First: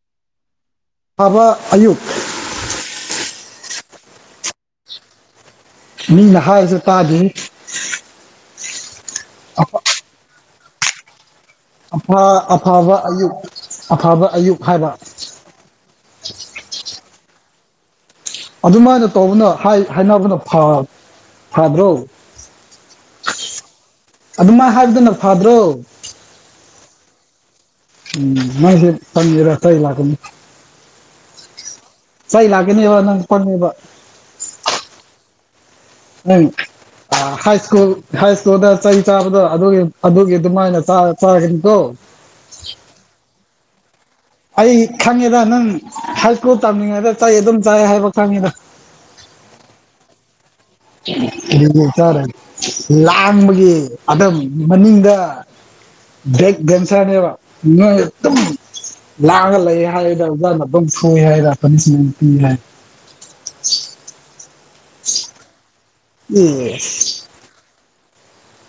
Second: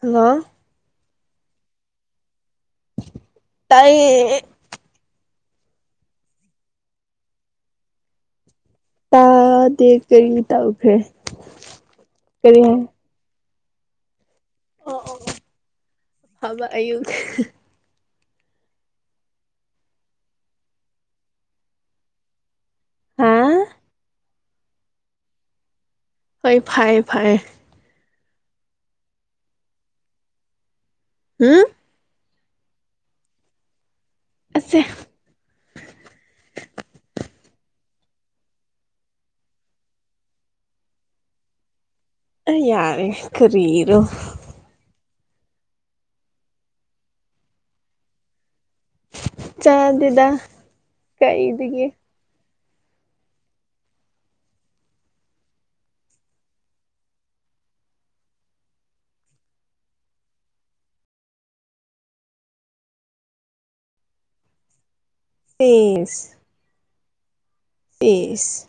hello ꯐꯥꯕ ꯑꯌꯨꯛ ꯇꯥꯏꯌꯦ ꯃꯤꯅ ꯍꯥꯏꯁꯦ ꯇꯥꯗꯦ ꯇꯥꯗꯦ ꯀꯔꯤ ꯇꯧꯈ꯭ꯔꯦ ꯑꯐ ꯀꯔꯤ ꯍꯥꯏ ꯑꯣ ꯑꯐꯕ ꯑꯌꯨꯛ ꯑꯐꯕ ꯑꯌꯨꯛ ꯍꯥꯏꯕ ꯑꯐꯕ ꯑꯌꯨꯛ ꯑꯗꯨꯃꯥꯏꯅ ꯇꯧꯕꯅ ꯍꯥꯏ ꯍꯥꯢꯅꯕꯗꯣ ꯐ ꯐꯗ꯭ꯔꯣ ꯍꯥꯥ ꯑꯗꯨꯃꯥꯏ ꯍꯥꯏꯕꯗꯨꯅ ꯐꯗ꯭ꯔꯣ ꯍꯣꯏ ꯐꯌꯦ ꯐꯌꯦ ꯎꯝ ꯅꯪꯁꯦ ꯇꯟꯗꯦꯗ ꯆꯩ ꯂꯥꯛꯀꯅꯤ ꯍꯝ ꯆꯩ ꯂꯥꯛꯀꯅꯤꯕ ꯅꯪ ꯄꯪꯉꯦꯕ ꯑꯁꯦ ꯅꯩꯛ ꯑꯥ ꯍꯥꯏ ꯁ꯭ꯀꯨꯜ ꯍꯥꯏ ꯁ꯭ꯀꯨꯜꯗ ꯆꯩ ꯆꯥꯕꯗꯣ ꯑꯗꯨꯒꯤ ꯑꯗꯨꯒꯤ ꯑꯗꯨꯃꯥꯏꯅ ꯆꯥ ꯆꯥꯒꯅꯤꯀꯣ ꯑꯪ ꯌꯥꯔꯦ ꯀꯔꯤꯔꯣ ꯑꯩ ꯈꯪꯉꯦꯗ ꯅꯪ ꯍꯥꯏ ꯁ꯭ꯀꯨꯜ ꯇꯝꯂꯤꯉꯩꯗ ꯆꯩ ꯑꯗꯨꯝ ꯆꯥꯏ ꯍꯥꯏꯕ ꯈꯪꯉꯤꯗ ꯆꯥꯗꯦꯗ ꯀꯥꯏꯗꯒꯤ [unintelligible] ꯂꯥꯡꯕꯒꯤ ꯑꯗꯨꯝ ꯃꯅꯤꯡꯗ ꯕꯦꯛ ꯕꯦꯟꯆꯔꯅꯦꯕ ꯅꯣꯢ ꯑꯗꯨꯝ ꯂꯥꯡꯉꯒ ꯂꯩꯌꯦ ꯍꯥꯏꯌꯦꯗ ꯅꯪ ꯑꯗꯨꯝ ꯁꯣꯢ ꯍꯥꯢꯗ [unintelligible] [inaudible] ꯏꯁ ꯢꯁ ꯏꯁ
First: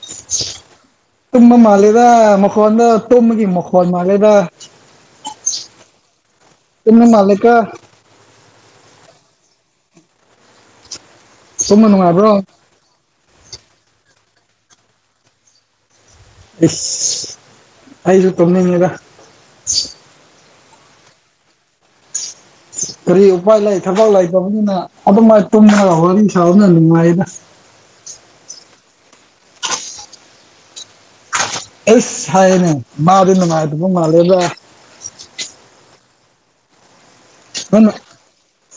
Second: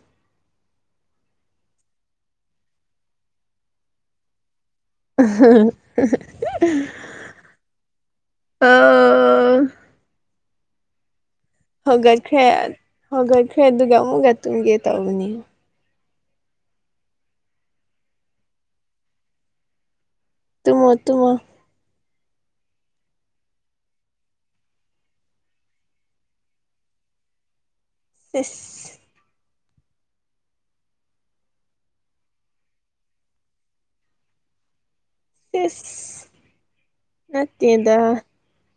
ꯇꯨꯝꯕ ꯃꯥꯜꯂꯦꯗ ꯃꯈꯣꯟꯗꯣ ꯇꯨꯝꯕꯒꯤ ꯃꯈꯣꯟ ꯃꯥꯜꯂꯦꯗ ꯇꯨꯝꯕ ꯃꯥꯜꯂꯦꯀꯣ [unintelligible] ꯑ ꯑ ꯇꯨꯝꯕ ꯅꯨꯡꯉꯥꯏꯕ꯭ꯔꯣ ꯍꯧꯒꯠꯈ꯭ꯔꯦ ꯍꯧꯒꯠꯈ꯭ꯔꯦ ꯑꯗꯨꯒ ꯑꯃꯨꯛꯀ ꯇꯨꯝꯒꯦ ꯇꯧꯕꯅꯤ ꯏꯁ ꯑꯩꯖꯨ ꯇꯨꯝꯅꯤꯡꯉꯦꯗ ꯇꯨꯝꯃꯣ ꯇꯨꯝꯃꯣ [inaudible] ꯀꯔꯤ ꯎꯄꯥꯏ ꯂꯩ ꯊꯕꯛ ꯂꯩꯇꯕꯅꯤꯅ ꯑꯗꯨꯃꯥꯏ ꯇꯨꯝꯃꯒ ꯋꯥꯔꯤ ꯁꯥꯕꯅ ꯅꯨꯡꯉꯥꯏꯗ [inaudible] ꯏꯁ ꯑꯁ ꯍꯥꯏꯌꯦꯅꯦ ꯃꯥꯗꯤ ꯅꯨꯡꯉꯥꯏꯕꯗꯤ ꯃꯥꯜꯂꯦꯗ ꯢꯁ ꯅꯪꯅ ꯅꯠꯇꯦꯗ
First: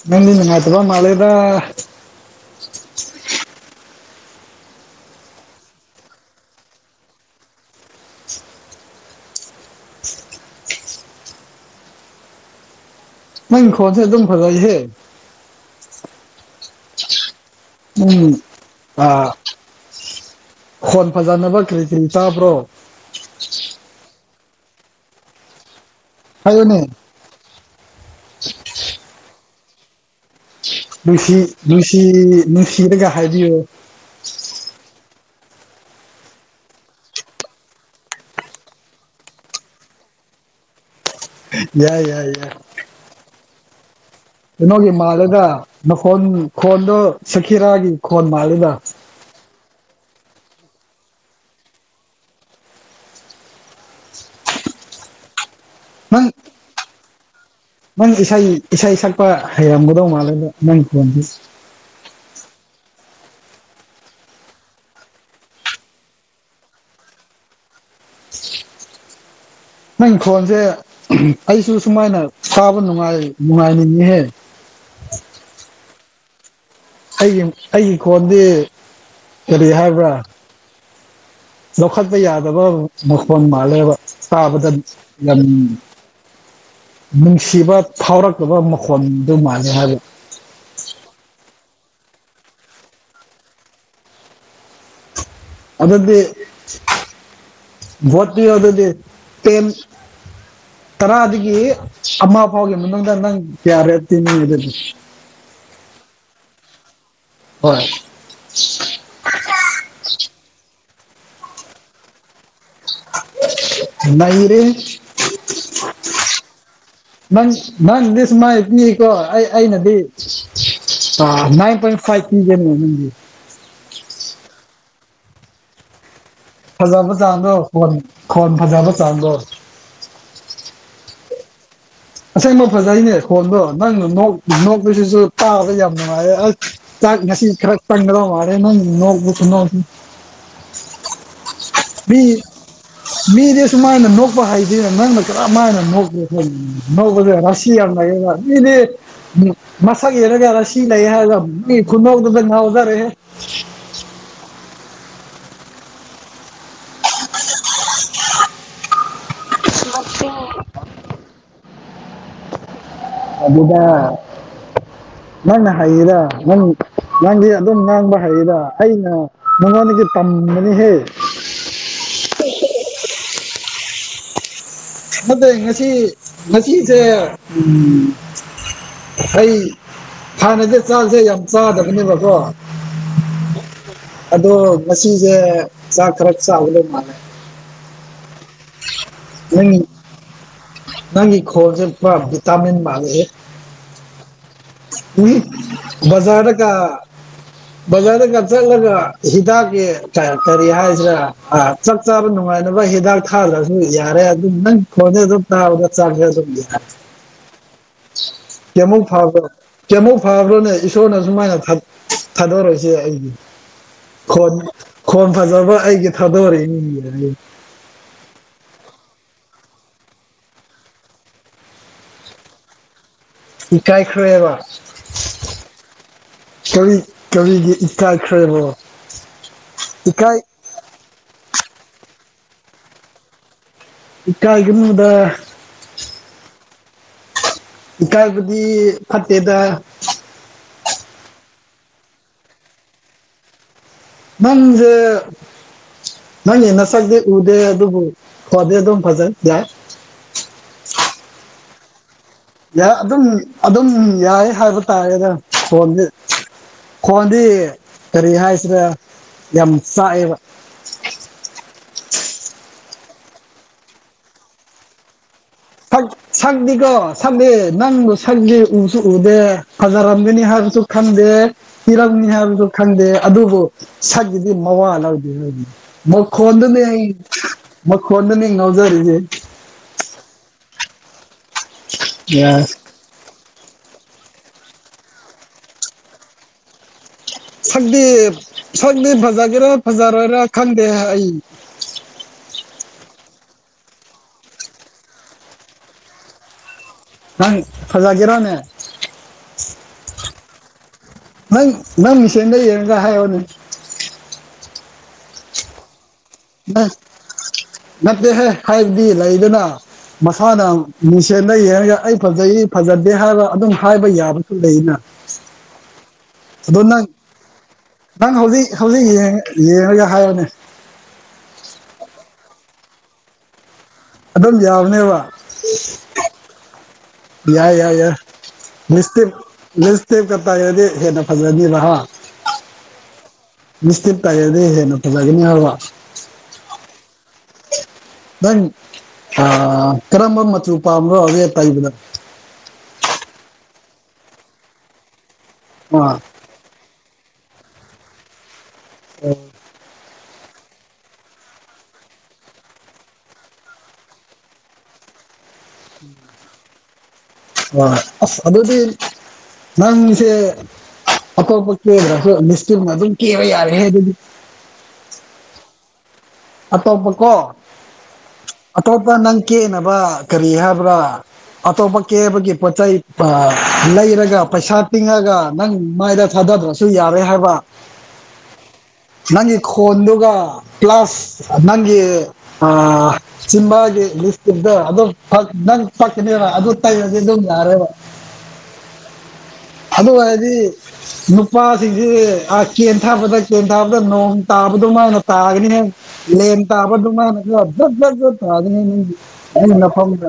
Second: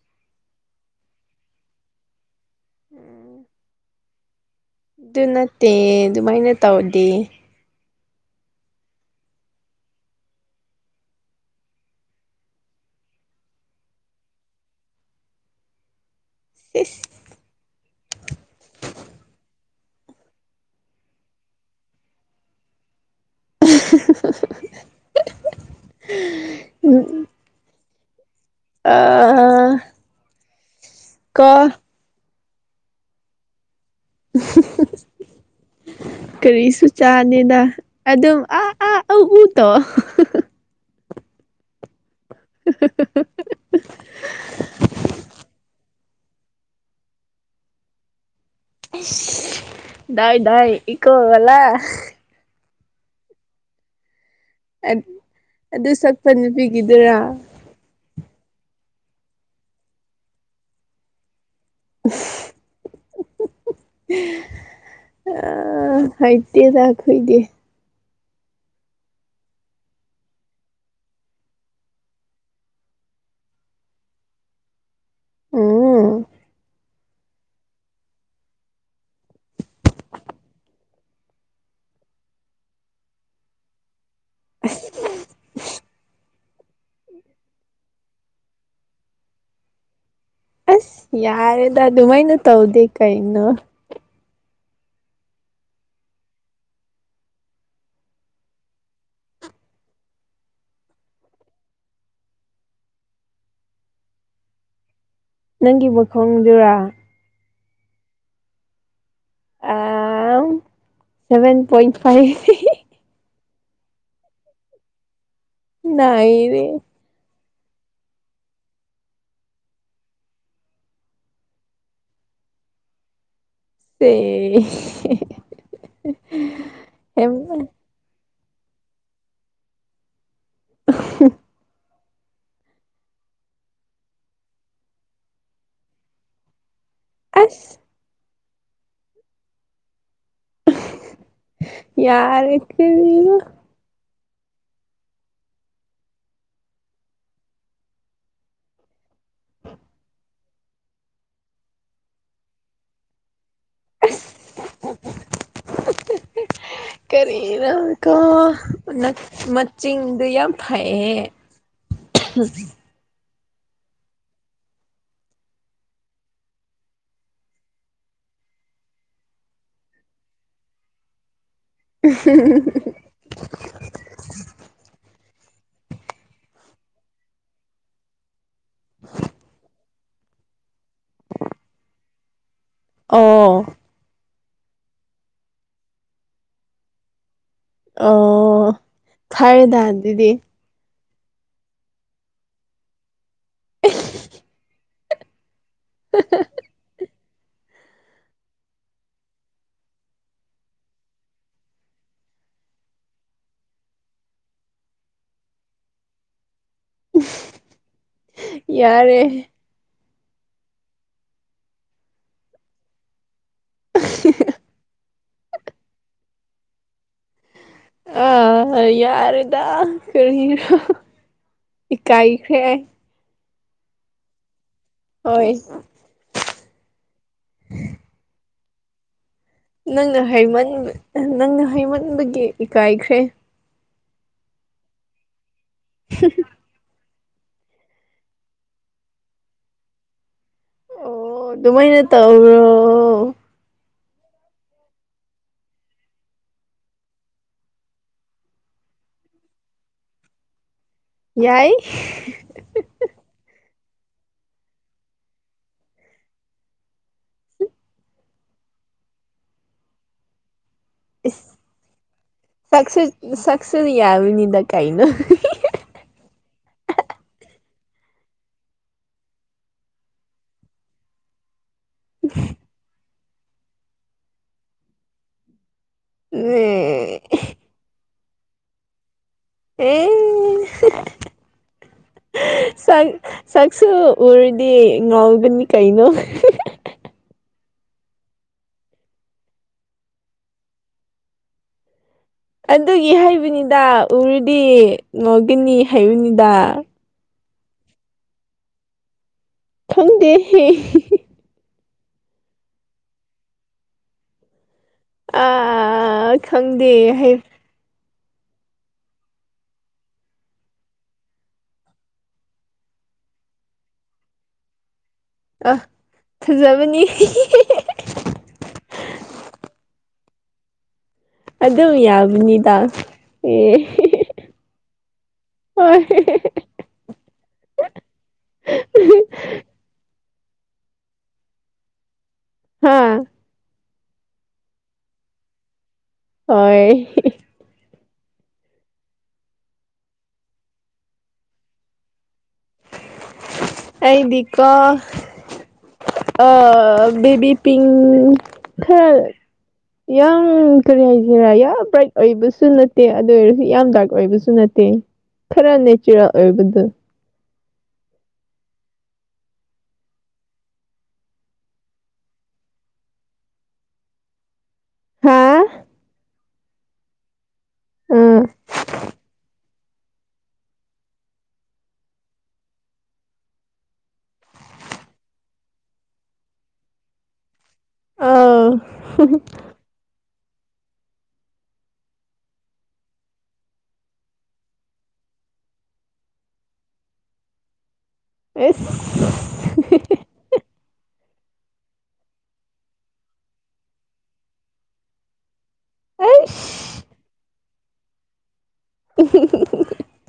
ꯅꯪꯗꯤ ꯅꯨꯡꯉꯥꯏꯇꯕ ꯃꯥꯜꯂꯦꯗ ꯎꯝ ꯑꯗꯨ ꯅꯠꯇꯦ ꯑꯗꯨꯃꯥꯏꯅ ꯇꯧꯗꯦ ꯅꯪ ꯈꯣꯟꯁꯦ ꯑꯗꯨꯝ ꯐꯖꯩꯍꯦ ꯏꯁ ꯎꯝ ꯑꯥ ꯈꯣꯟ ꯐꯖꯅꯕ ꯀ꯭ꯔꯤ ꯀ꯭ꯔꯤ ꯆꯥꯕ꯭ꯔꯣ [unintelligible] ꯍꯥꯏꯌꯨꯅꯦ ꯑꯥ ꯅꯨꯡꯁꯤ ꯀꯣ ꯅꯨꯡꯁꯤ ꯅꯨꯡꯁꯤꯔꯒ ꯍꯥꯏꯕꯤꯌꯣ ꯍꯍ [inaudible] ꯀꯔꯤꯁꯨ ꯆꯥꯅꯤꯅ ꯑꯗꯨꯝ ꯑꯥ ꯑꯥ ꯎ ꯎ ꯇꯣ ꯌꯥꯏ ꯌꯥꯏ ꯌꯥꯏ [inaudible] ꯀꯩꯅꯣꯒꯤ ꯃꯥꯜꯂꯦꯗ ꯅꯈꯣꯟ ꯈꯣꯟꯗꯣ ꯁꯀꯤꯔꯥꯒꯤ ꯈꯣꯟ ꯃꯥꯜꯂ ꯗꯥꯏ ꯗꯥꯏ ꯏ ꯏꯀꯣꯒꯂ ꯑꯗꯨ ꯅꯪ ꯁꯛꯄ ꯅꯨꯄꯤꯒꯤꯗꯨꯔ ꯅꯪ ꯏꯁꯩ ꯏꯁꯩ ꯁꯛꯄ ꯍꯩꯔꯝꯒꯗꯧ ꯃꯥꯜꯂꯦꯗ ꯅꯪ ꯈꯣꯟꯁ [inaudible] ꯑ ꯍꯩꯇꯦꯗ ꯈꯣꯏꯗꯤ ꯅꯪ ꯈꯣꯟꯁꯦ ꯑꯩꯁꯨ ꯁꯨꯃꯥꯏꯅ ꯇꯥꯕꯥ ꯅꯨꯡꯉꯥꯏꯅꯤꯡꯉꯦꯍꯦ ꯎ [inaudible] ꯑꯝ ꯑꯩꯒꯤ ꯑꯩꯒꯤ ꯀꯣꯟꯗꯤ ꯀꯔꯤ ꯍꯥꯏꯕ꯭ꯔꯥ ꯂꯧꯈꯠꯄ ꯌꯥꯗꯕ ꯃꯈꯣꯟ ꯃꯥꯜꯂꯦꯕ ꯇꯥꯕꯗ ꯑꯁ ꯌꯥꯝ ꯅꯨꯡꯁꯤꯕ ꯐꯥꯎꯔꯛꯇꯥꯕ ꯃꯈꯣꯟꯗꯨ ꯃꯥꯜꯂꯦ ꯍꯥꯏꯕ ꯌꯥꯔꯦꯗ ꯑꯗꯨꯃꯥꯏꯅ ꯇꯧꯗꯦ ꯀꯩꯅꯣ ꯑꯗꯨꯗꯤ ꯕꯣꯠ ꯄꯤꯌꯣ ꯑꯗꯨꯗꯤ ꯇꯦꯟ ꯇꯔꯥꯗꯒꯤ ꯑꯃ ꯐꯥꯎꯒꯤ ꯃꯅꯨꯡꯗ ꯅꯪ ꯀꯌꯥꯔꯦ ꯄꯤꯅꯤꯡꯉꯤ ꯑꯗꯨꯗꯤ ꯅꯪꯒꯤ ꯃꯈꯣꯟꯗꯨꯔ ꯍꯣꯏ [unintelligible] ꯑ ꯁꯚꯦꯟ ꯄꯣꯏꯟꯠ ꯐꯥꯏꯚ ꯅꯩꯔꯦꯍꯦ ꯅꯩꯔꯦ ꯅꯪ ꯅꯪꯗꯤ ꯁꯃꯥꯏ ꯄꯤꯀꯣ ꯑꯩ ꯑꯩꯅꯗꯤ ꯇ ꯅꯥꯟꯢ ꯄꯣꯏꯟꯇ ꯐꯥꯏꯚ ꯄꯤꯒꯅꯤ ꯁꯦ [unintelligible] ꯐꯖꯕ ꯆꯥꯡꯗꯣ ꯈꯣꯟ ꯈꯣꯟ ꯐꯖꯕ ꯆꯥꯡꯗꯣ [unintelligible] ꯑꯁꯦꯡꯕ ꯐꯖꯩꯅꯦ ꯈꯣꯟꯗꯣ ꯅꯪ ꯅꯣꯛꯄꯁꯤꯁꯨ ꯇꯥꯕꯗ ꯌꯥꯝ ꯅꯨꯡꯉꯥꯏꯌꯦ ꯑꯁ ꯆꯛ ꯉꯁꯤ ꯑꯁ ꯈꯔ ꯆꯪꯒꯗ ꯃꯥꯟꯂꯦ ꯅꯪꯅ ꯅꯣꯛꯄ ꯈꯨꯅꯣꯛꯇꯨ ꯃꯤ ꯌꯥꯔꯦ ꯀꯔꯤꯅꯣ ꯃꯤꯗꯤ ꯁꯨꯃꯥꯏꯅ ꯅꯣꯛ ꯅꯣꯛꯄ ꯍꯩꯇꯦꯅꯦ ꯅꯪꯅ ꯀꯔꯝ ꯍꯥꯏꯅ ꯅꯣꯛꯄꯔ ꯈꯪꯗꯦ ꯅꯣꯛꯕꯁꯨ ꯔꯁꯤ ꯌꯥꯝ ꯂꯩꯌꯦꯕ ꯃꯤꯗꯤ ꯎꯝ ꯃꯁꯛ ꯌꯦꯔꯒꯦ ꯔꯥꯁꯤ ꯂꯩꯌꯦ ꯍꯥꯏꯕ ꯃꯤ ꯈꯨꯅꯣꯛꯇꯨꯗ ꯉꯥꯎꯖꯔꯦꯍꯦ ꯑꯁ [unintelligible] ꯀꯔꯤꯅꯣꯀꯣ ꯃꯆꯤꯟꯗꯨ ꯌꯥꯝ ꯐꯩꯌꯦ [unintelligible] ꯑꯗꯨꯗ ꯅꯪꯅ ꯍꯩꯗꯥ ꯅꯪ ꯅꯪꯗꯤ ꯑꯗꯨꯝ ꯉꯥꯡꯕ ꯍꯩꯗꯥ ꯑꯩꯅ ꯅꯉꯣꯟꯗꯒꯤ ꯇꯝ ꯕꯅꯤꯍꯦ [unintelligible] ꯐꯠꯇꯦ ꯉꯁꯤ ꯉꯁꯤꯁꯦ ꯑꯩ ꯍꯥꯟꯅꯗꯤ ꯆꯥꯛꯁꯦ ꯌꯥꯝ ꯆꯥꯗꯕꯅꯦꯕꯀꯣ ꯑꯣ ꯑꯗꯣ ꯉꯁꯤꯁꯦ ꯆꯥꯛ ꯈꯔ ꯆꯥꯒꯗꯕ ꯃꯥꯜꯂꯦ ꯑꯣ ꯐꯩꯌꯦꯗ ꯅꯪꯒꯤ ꯑꯥꯗꯨꯗꯤ ꯅꯪꯒꯤ ꯈꯣꯡꯁꯦ ꯄꯨꯔ ꯚꯤꯇꯥꯃꯤꯟ ꯃꯥꯥꯟꯂꯦꯑꯦ [unintelligible] ꯎꯏ ꯕꯖꯥꯔꯗꯒ ꯕꯖꯥꯔꯗꯒ ꯆꯠꯂꯒ ꯍꯤꯗꯥꯛꯀꯤ ꯀꯔꯤ ꯍꯥꯏꯁꯤꯔ ꯆꯥꯛ ꯆꯥꯕ ꯅꯨꯡꯉꯥꯏꯅꯕ ꯅꯕ ꯍꯤꯗꯥꯛ ꯊꯥꯗꯔꯁꯨ ꯌꯥꯔꯦ ꯑꯗꯨꯝ ꯅꯪ ꯈꯣꯟꯗꯨ ꯑꯗꯨꯝ ꯇꯥꯕꯗ ꯆꯥꯛ ꯆꯥꯕ ꯑꯗꯨꯝ ꯌꯥꯔꯦ ꯌꯥꯔꯦ ꯀꯩꯌꯃꯨꯛ ꯐꯕ꯭ꯔꯣꯅꯦ ꯏꯁꯣꯔꯅ ꯁꯨꯃꯥꯏꯅ ꯊꯥꯗꯣꯔꯛꯏꯁꯦ ꯑꯩꯗꯤ ꯈꯣꯟ ꯈꯣꯟ ꯐꯖꯕ ꯑꯩꯒꯤ ꯊꯥꯗꯣꯔꯛꯏꯅꯦ ꯑ ꯌꯥꯔꯦꯗ ꯀꯔꯤꯔꯣ ꯏꯀꯥꯏꯈ꯭ꯔꯦ ꯏꯀꯥꯏ ꯈꯔꯦꯕ ꯍꯣꯏ ꯁꯣꯔꯤ ꯀꯔꯤꯒꯤ ꯏꯀꯥꯢꯈꯔꯕꯣ ꯅꯪꯅ ꯍꯥꯏꯃꯟꯕ ꯅꯪꯅ ꯍꯥꯏꯃꯟꯕꯩꯒꯤ ꯏꯀꯥꯏꯈ꯭ꯔꯦ ꯏꯀꯥꯢꯒꯅꯨꯗ [unintelligible] ꯏꯀꯥꯏꯕꯗꯤ ꯐꯠꯇꯦꯗ ꯑꯣ ꯑꯗꯨꯃꯥꯏꯅ ꯇꯧꯕꯔꯣ ꯅꯪꯖꯦ ꯅꯪꯁꯦ ꯅꯁꯛꯗꯤ ꯎꯗꯦ ꯑꯗꯨꯕꯨ ꯈꯣꯟꯗꯤ ꯑꯗꯨꯝ ꯐꯖꯩ ꯌꯥꯏ [unintelligible] ꯌꯥꯏ ꯌꯥ ꯑꯗꯨꯝ ꯑꯗꯨꯝ ꯌꯥꯏ ꯍꯥꯏꯕ ꯇꯥꯔꯦꯗ ꯈꯣꯟꯗꯤ ꯈꯣꯟꯗꯤ ꯀꯔꯤ ꯍꯥꯏꯁꯤꯔ ꯌꯥꯝ ꯆꯥꯛꯑꯦꯕ ꯢꯁ ꯁꯛ ꯁꯛꯁꯨ ꯌꯥꯕꯅꯤꯗ ꯀꯥꯏꯅꯣ ꯁꯛꯗꯤꯀꯣ ꯁꯛꯗꯦ ꯅꯪꯒꯤ ꯁꯛꯗꯦ ꯎꯁꯨ ꯎꯗꯦ ꯐꯖꯥꯔꯝꯒꯅꯤ ꯍꯥꯏꯕ ꯑꯃꯁꯨ ꯈꯟꯗꯦ ꯊꯤꯔꯝꯅꯤ ꯍꯥꯏꯕꯁꯨ ꯈꯪꯗꯦ ꯑꯗꯨꯕꯨ ꯁꯛꯒꯤꯗꯤ ꯃꯋꯥ ꯂꯧꯗꯦ ꯑꯩꯗꯤ ꯃꯈꯣꯟꯗꯨꯅꯦ ꯑꯩ ꯑꯦ ꯃꯈꯣꯟꯗꯨꯅꯤ ꯑꯩꯅ ꯉꯥꯎꯖꯔꯤꯁꯦ ꯑꯦ ꯁꯥꯛ ꯁꯥꯛꯁꯨ ꯎꯔꯗꯤ ꯉꯥꯎꯒꯅꯤ ꯀꯩꯅꯣ ꯁꯛꯇꯤ ꯁꯛꯇꯤ ꯐꯖꯒꯦꯔꯥ ꯐꯖꯔꯣꯏꯔꯥ ꯈꯪꯗꯦ ꯑꯩ ꯑꯗꯨꯒꯤ ꯍꯩꯕꯅꯤꯗ ꯎꯔꯨꯗꯤ ꯉꯥꯎꯒꯅꯤ ꯍꯩꯕꯅꯤꯗ ꯅꯪ ꯐꯖꯥꯀꯦꯔꯅꯦ ꯈꯪꯗꯦ ꯅꯪ ꯅꯪ ꯃꯤꯁꯦꯟꯗ ꯌꯦꯡꯒ ꯍꯥꯏꯌꯣꯅꯦ ꯑꯥ ꯅꯪ ꯈꯪꯗꯦ ꯍꯥꯏ ꯅꯠꯇꯦꯍꯦ ꯍꯥꯏꯕꯗꯤ ꯂꯩꯗꯅ ꯃꯁꯥꯅ ꯃꯤꯡꯁꯦꯟ ꯌꯦꯡꯉꯒ ꯑꯩ ꯐꯖꯩ ꯐꯖꯗꯦ ꯍꯥꯏꯔꯒ ꯑꯗꯨꯝ ꯍꯥꯏꯕ ꯌꯥꯕꯁꯨ ꯂꯩꯅ ꯑ ꯑꯗꯣ ꯐꯖꯕꯅꯤ ꯅꯪ ꯅꯪ ꯍꯧꯖꯤꯛ ꯍꯧꯖꯤꯛ ꯌꯦꯡꯔꯒ ꯍꯥꯏꯔꯣꯅꯦ ꯑꯗꯨꯝ ꯌꯥꯕꯅꯤꯗ ꯑꯦ ꯑꯗꯨꯝ ꯌꯥꯕꯅꯦꯕ ꯍꯣꯏ ꯌꯥꯏ ꯌꯥꯏ ꯌꯥꯏ ꯂꯤꯁꯇꯤꯞ ꯂꯤꯁ [unintelligible] ꯇꯩꯔꯗꯤ ꯍꯦꯟꯅ ꯐꯖꯅꯤꯕ ꯍꯥ ꯍꯥꯥ ꯂꯤꯞꯇꯤꯞ ꯇꯩꯔꯗꯤ ꯍꯦꯟꯅ ꯐꯖꯒꯅꯤ ꯍꯥꯏꯕ ꯍꯣꯏ ꯅꯪ ꯑ ꯀꯔꯝꯕ ꯃꯆꯨ ꯄꯥꯝꯕꯔꯣ ꯔꯦꯗ ꯇꯩꯕꯗ ꯑꯩꯗꯤꯀꯣ ꯑꯥ ꯑ ꯕꯤꯕꯤ ꯄꯤꯡ ꯈꯔꯥ ꯌꯥꯝ ꯀꯔꯤ ꯍꯥꯏꯒꯦꯔꯥ ꯌꯥꯝ ꯕ꯭ꯔꯥꯏꯠ ꯑꯣꯏꯕꯁꯨ ꯅꯠꯇꯦ ꯑꯗꯨ ꯑꯣꯏꯔꯁꯨ ꯌꯥꯝ ꯗꯥꯔꯛ ꯑꯣꯏꯕꯁꯨ ꯅꯠꯇꯦ ꯈꯔ ꯅꯦꯆ꯭ꯔꯔꯦꯜ ꯑꯣꯏꯕꯗꯨ ꯑꯥ ꯑꯁ ꯑꯗꯨꯗꯤ ꯅꯪꯁꯦ ꯑꯇꯣꯞꯄ ꯀꯗꯔꯁꯨ ꯂꯤꯐꯁꯇꯤꯛ ꯑꯃꯥ ꯑꯗꯨꯝ ꯀꯦꯕ ꯌꯥꯔꯦꯍꯦ ꯑꯗꯨꯗꯤ ꯍꯥꯥ ꯑꯇꯣꯞꯄ ꯀꯣ ꯑꯇꯣꯞꯄ ꯅꯪ ꯀꯦꯅꯕ ꯀꯔꯤ ꯍꯥꯏꯕ꯭ꯔꯥ ꯑꯇꯣꯞꯄ ꯀꯦꯕꯒꯤ ꯄꯣꯠ ꯆꯩꯩ ꯂꯩꯔꯒ ꯄꯩꯁꯥ ꯇꯤꯡꯉꯒ ꯅꯪ ꯃꯥꯏꯗ ꯊꯥꯗ ꯗ꯭ꯔꯁꯨ ꯌꯥꯔꯦ ꯍꯥꯏꯕ ꯑꯥꯎ ꯅꯪꯒꯤ ꯈꯣꯟꯗꯨꯒ ꯄ꯭ꯂꯁ ꯅꯪꯒꯤ ꯑꯥ ꯆꯤꯝꯕꯥꯜꯒꯤ ꯂꯤꯞꯐꯁꯇꯤꯛꯇ ꯑꯗꯨꯝ ꯄꯛ ꯅꯪ ꯄꯛꯀꯅꯤꯗ ꯑꯗꯨ ꯇꯩꯔꯗꯤ ꯑꯗꯨꯝ ꯌꯥꯔꯦꯕ ꯢꯁ [unintelligible] ꯅꯨꯄꯥꯁꯤꯡꯁꯦ ꯑꯥ ꯀꯦꯊꯥꯕꯗ ꯀꯦꯟꯊꯕꯗꯥ ꯅꯣꯡ ꯇꯥꯕ ꯗꯨꯃꯥꯏ ꯇꯥꯒꯅꯤꯍꯦ ꯂꯦꯟ ꯑꯩꯁ ꯇꯕꯗꯨꯃꯥꯢꯅꯥꯁꯨ ꯖꯠ ꯖꯠ ꯖꯠ ꯇꯥꯒꯅꯤ [unintelligible] ꯑꯩꯅ ꯅꯈꯣꯡꯗꯥ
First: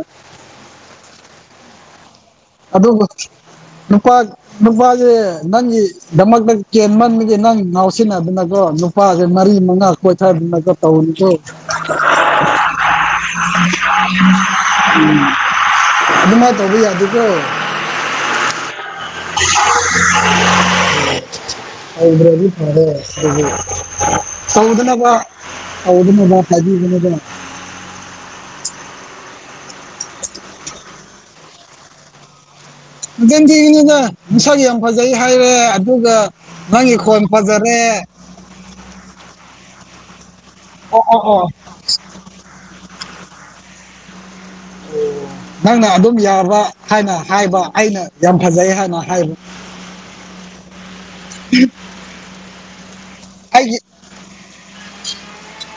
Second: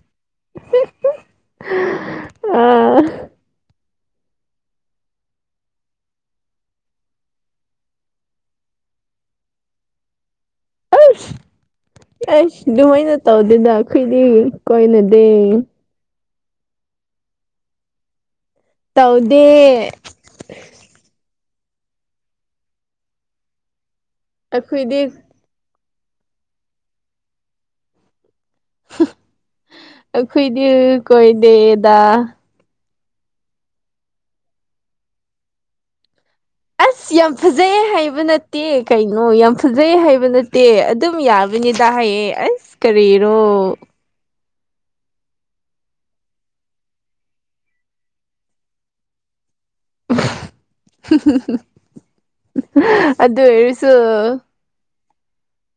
ꯑꯥ ꯑꯗꯨꯒ [unintelligible] ꯅꯨꯄꯥ ꯅꯨꯄꯥꯁꯦ ꯅꯪꯒꯤꯗꯃꯛꯇ ꯀꯦꯟꯃꯟꯕꯒꯤ ꯅꯪ ꯉꯥꯎꯁꯤꯟꯅꯥꯗꯅꯀꯣ ꯅꯨꯄꯥ ꯅꯨꯄꯥꯥꯁꯦ ꯃꯔꯤ ꯃꯉꯥ ꯀꯣꯏꯊꯥꯗꯅꯒ ꯇꯧꯔꯤꯗꯣ ꯑꯁ ꯗꯨꯃꯥꯏꯅ ꯇꯧꯗꯦꯗ ꯑꯩꯈꯣꯏꯗꯤ ꯀꯣꯏꯅꯗꯦ ꯑꯗꯨꯃꯥꯏꯅ ꯇꯧꯕ ꯌꯥꯗꯦꯀꯣ ꯇꯧꯗꯦ ꯇꯧꯗꯔꯥꯗꯤ ꯐꯔꯦ ꯑꯗꯨꯕꯨ ꯇꯧꯗꯅꯕ ꯑꯩꯈꯣꯏꯗꯤ ꯇꯧꯗꯅꯕ ꯍꯥꯏꯕꯤꯕꯅꯦꯕꯥ ꯍꯨꯝ ꯑꯩꯈꯣꯏꯗꯤ ꯀꯣꯏꯗꯦꯗꯥ ꯅꯆꯤꯟ ꯊꯤꯒꯅꯨꯗ ꯅꯁꯛ ꯌꯥꯝ ꯐꯖꯩ ꯍꯥꯏꯔꯦ ꯑꯗꯨꯒ ꯅꯪꯒꯤ ꯑꯁ ꯈꯣꯟ ꯌꯥꯝ ꯐꯥꯖꯩꯌꯦ ꯐꯖꯔꯦ ꯍꯥꯏꯕ ꯅꯠꯇꯦ ꯀꯩꯅꯣ ꯌꯥꯝ ꯐꯖꯩ ꯍꯥꯏꯕ ꯅꯠꯇꯦ ꯑꯣ ꯑꯗꯨꯝ ꯑꯣ ꯌꯥꯝ ꯑꯣ ꯕꯤꯅꯤꯇꯥ ꯍꯥꯏꯌꯦ ꯑꯁ ꯀꯥꯔꯤꯔꯣ ꯑꯣ ꯅꯪꯅ ꯑꯗꯨꯝ ꯌꯥꯕ ꯍꯥꯏꯅ ꯍꯥꯏꯕ ꯑꯩꯅ ꯌꯥꯝ ꯐꯖꯩ ꯍꯥꯏꯅ ꯍꯥꯏꯕ [unintelligible] ꯑꯗꯨ ꯑꯩꯒꯤ ꯑꯣꯏꯔꯁꯨ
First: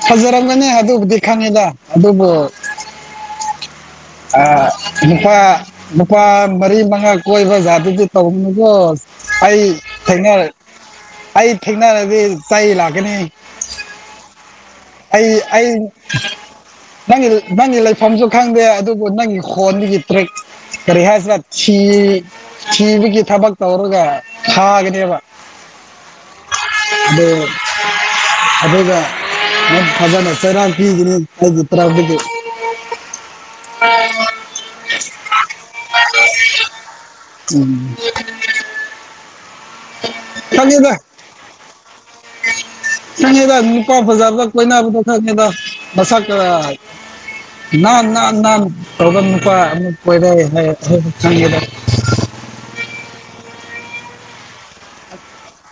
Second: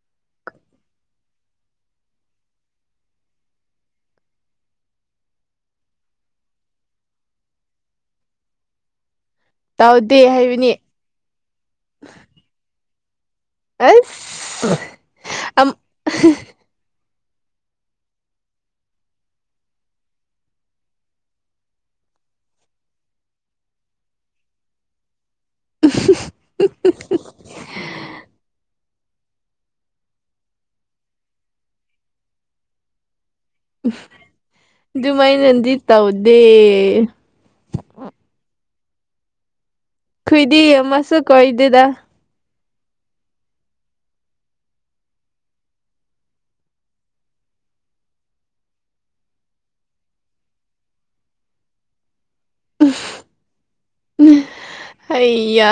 ꯐꯖꯔꯝꯒꯅꯤ ꯑꯗꯨꯕꯨꯗꯤ ꯈꯪꯉꯦꯗ ꯑꯗꯨꯕꯨ [inaudible] ꯑꯥ ꯅꯨꯄꯥ ꯅꯨꯄꯥ ꯃꯔꯤ ꯃꯉꯥ ꯀꯣꯏꯕ ꯖꯥꯠꯇꯨꯗꯤ ꯇꯧꯅꯨꯀꯣ ꯑꯩ ꯇꯧꯗꯦ ꯊꯦꯡꯅꯔ ꯍꯥꯏꯕꯅꯤ ꯑꯩ ꯊꯦꯡꯅꯔꯗꯤ ꯆꯩ ꯂꯥꯛꯀꯅꯤ ꯑꯁ ꯑꯩ ꯑꯩ ꯑꯝ ꯅꯪꯒꯤ ꯅꯪꯒꯤ ꯂꯩꯐꯝꯁꯨ ꯈꯪꯗꯦ ꯑꯗꯨꯕꯨ ꯅꯪꯒꯤ ꯈꯣꯟꯗꯒꯤ ꯇ꯭ꯔꯦꯛ ꯀꯔꯤ ꯍꯥꯏꯁꯤꯔ ꯊꯤ ꯊꯤꯕꯒꯤ ꯊꯕꯛ ꯇꯧꯔꯒ ꯊꯥꯒꯅꯦꯕ ꯑꯗꯣ ꯑꯗꯨꯒ ꯅꯪ ꯐꯖꯅ ꯆꯩꯔꯛ ꯄꯤꯒꯅꯤ ꯑꯩꯒꯤ ꯇꯔꯞꯇꯒꯤ ꯗꯨꯃꯥꯏ ꯅꯗꯤ ꯇꯧꯗꯦ ꯎꯝ ꯑꯩꯈꯣꯏꯗꯤꯃꯁꯨ ꯀꯣꯏꯗꯦꯗ ꯈꯪꯉꯤꯗ ꯅꯨꯄꯥ ꯐꯖꯥꯗ ꯀꯣꯏꯅꯗꯣ ꯈꯪꯉꯤꯗ ꯃꯁꯛ ꯀ ꯅꯟ ꯅꯟ ꯅꯟ ꯇꯧꯔꯒ ꯅꯨꯄ ꯑꯃꯨꯛ ꯀꯣꯏꯔꯦꯍꯥꯏ ꯎ [unintelligible] ꯑꯩꯌꯥ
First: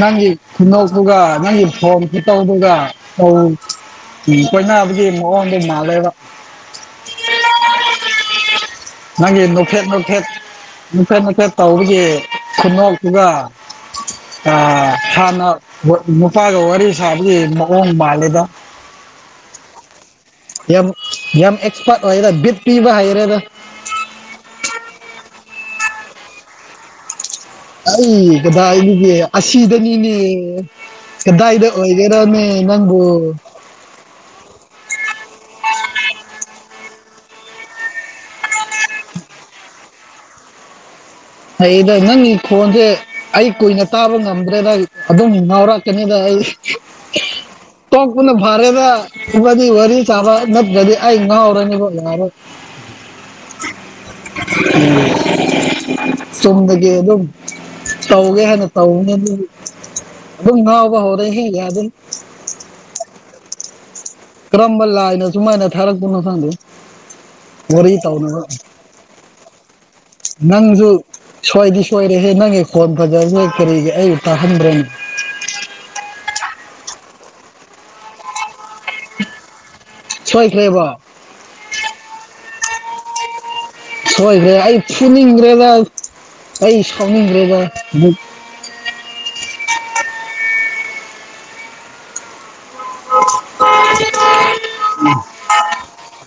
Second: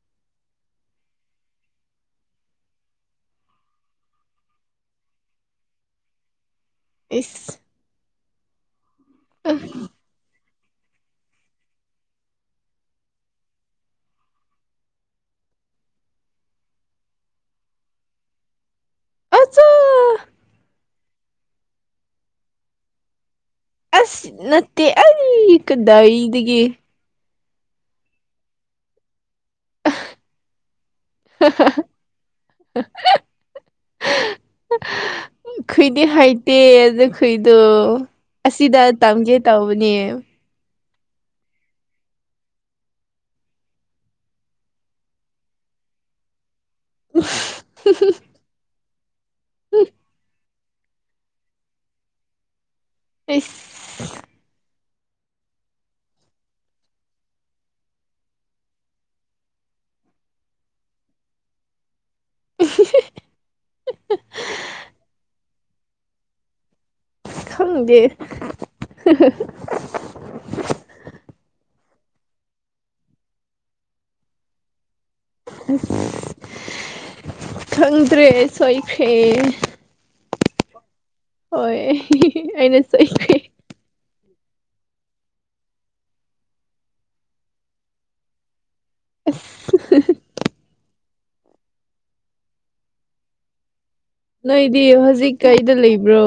ꯅꯪꯒꯤ ꯈꯨꯅꯣꯛꯇꯨꯒ ꯅꯪꯒꯤ ꯐꯣꯟ ꯈꯨꯇꯧꯗꯨꯒ ꯇꯧ ꯀꯣꯏꯅꯕꯒꯤ ꯃꯑꯣꯡꯗꯤ ꯃꯥꯂꯦꯕ ꯏꯁ ꯅꯒꯤ ꯅꯣꯛꯐꯦꯠ ꯅꯣꯛꯐꯦꯠ ꯅꯣꯛꯐꯦꯠ ꯅꯣꯛꯐꯦꯠꯇꯧꯕꯒꯤ ꯈꯨꯅꯣꯛꯇꯨꯒ ꯑ ꯍꯥꯟꯅ ꯅꯨꯄꯥꯒ ꯋꯥꯔꯤ ꯁꯥꯕꯒꯤ ꯃꯑꯣꯡ ꯃꯥꯜꯂꯤꯗ ꯑꯆꯥ ꯌꯥꯝ ꯌꯥꯝ ꯑꯦꯛꯁꯄꯥꯔꯠ ꯑꯣꯏꯔꯦꯗ ꯕꯤꯠ ꯄꯤꯕ ꯍꯩꯔꯦꯗ ꯑꯁ ꯅꯠꯇꯦ ꯑꯩ ꯀꯗꯥꯏꯗꯒꯤ ꯑꯩ ꯀꯗꯥꯏꯗꯒꯤ ꯑꯁꯤꯗꯅꯤꯅꯦ ꯀꯗꯥꯏꯗ ꯑꯣꯏꯒꯦꯔꯅꯦ ꯅꯪꯕꯨ [inaudible] ꯈꯣꯏꯗꯤ ꯍꯥꯏꯇꯦ ꯑꯗꯨ ꯀꯩꯗꯣ ꯑꯁꯤꯗ ꯇꯝꯒꯦ ꯇꯧꯕꯅꯦ ꯍꯩꯗ ꯅꯪꯒꯤ ꯈꯣꯟꯁꯦ ꯑꯩ ꯀꯨꯏꯅ ꯇꯥꯕ ꯉꯝꯗ꯭ꯔꯦꯗ ꯑꯗꯨꯝ ꯉꯥꯎꯔꯛꯀꯅꯤꯗ ꯑꯩ ꯇꯣꯛꯄꯅ ꯐꯔꯦꯗ ꯏꯕꯅꯤ ꯋꯥꯔꯤ ꯁꯥꯕ ꯅꯠꯇ꯭ꯔꯥꯗꯤ ꯑꯩ ꯉꯎꯔꯅꯤꯕ ꯌꯔꯔꯣꯏ ꯑꯁ ꯎꯝ ꯆꯨꯝꯗꯒꯤ ꯑꯗꯨꯝ ꯇꯧꯒꯦ ꯍꯥꯏꯅ ꯇꯧꯕꯅꯦ ꯑꯗꯨ ꯨꯑꯗꯨꯝ ꯉꯥꯎꯕ ꯍꯧꯔꯦꯍꯦ ꯌꯗꯦ ꯎ [unintelligible] ꯀꯔꯝꯕ ꯂꯥꯏꯅ ꯁꯨꯨꯃꯥꯏꯅ ꯊꯥꯔꯛ ꯄꯅꯣ ꯈꯪꯗꯦꯍꯦ ꯋꯥꯔꯤ ꯈꯪꯗꯦ ꯇꯧꯅꯔꯣ ꯅꯪꯖꯨ ꯁꯣꯏꯗꯤ ꯁꯣꯏꯔꯦꯍꯦ ꯅꯪꯒꯤ ꯈꯣꯟ ꯐꯖꯕꯁꯦ ꯀꯔꯤꯒꯤ ꯑꯩꯕꯨ ꯇꯥꯍꯟꯕꯔꯅꯦ ꯑꯁ ꯈꯪꯗ꯭ꯔꯦ ꯑꯩ ꯁꯣꯏꯈ꯭ꯔꯦ ꯁꯣꯏꯈ꯭ꯔꯦꯕꯥ ꯍꯣꯏ ꯑꯩꯅ ꯁꯣꯏꯈ꯭ꯔꯦ ꯁꯣꯏꯈ꯭ꯔꯦ ꯑꯩ ꯐꯨꯅꯤꯡꯈꯔꯦꯗ ꯑꯩ ꯁꯥꯎꯅꯤꯡꯈꯔꯦꯗ ꯑꯃꯨꯛ ꯑꯪ ꯅꯣꯏꯗꯤ ꯍꯧꯖꯤꯛ ꯀꯩꯗ ꯂꯩꯕ꯭ꯔꯣ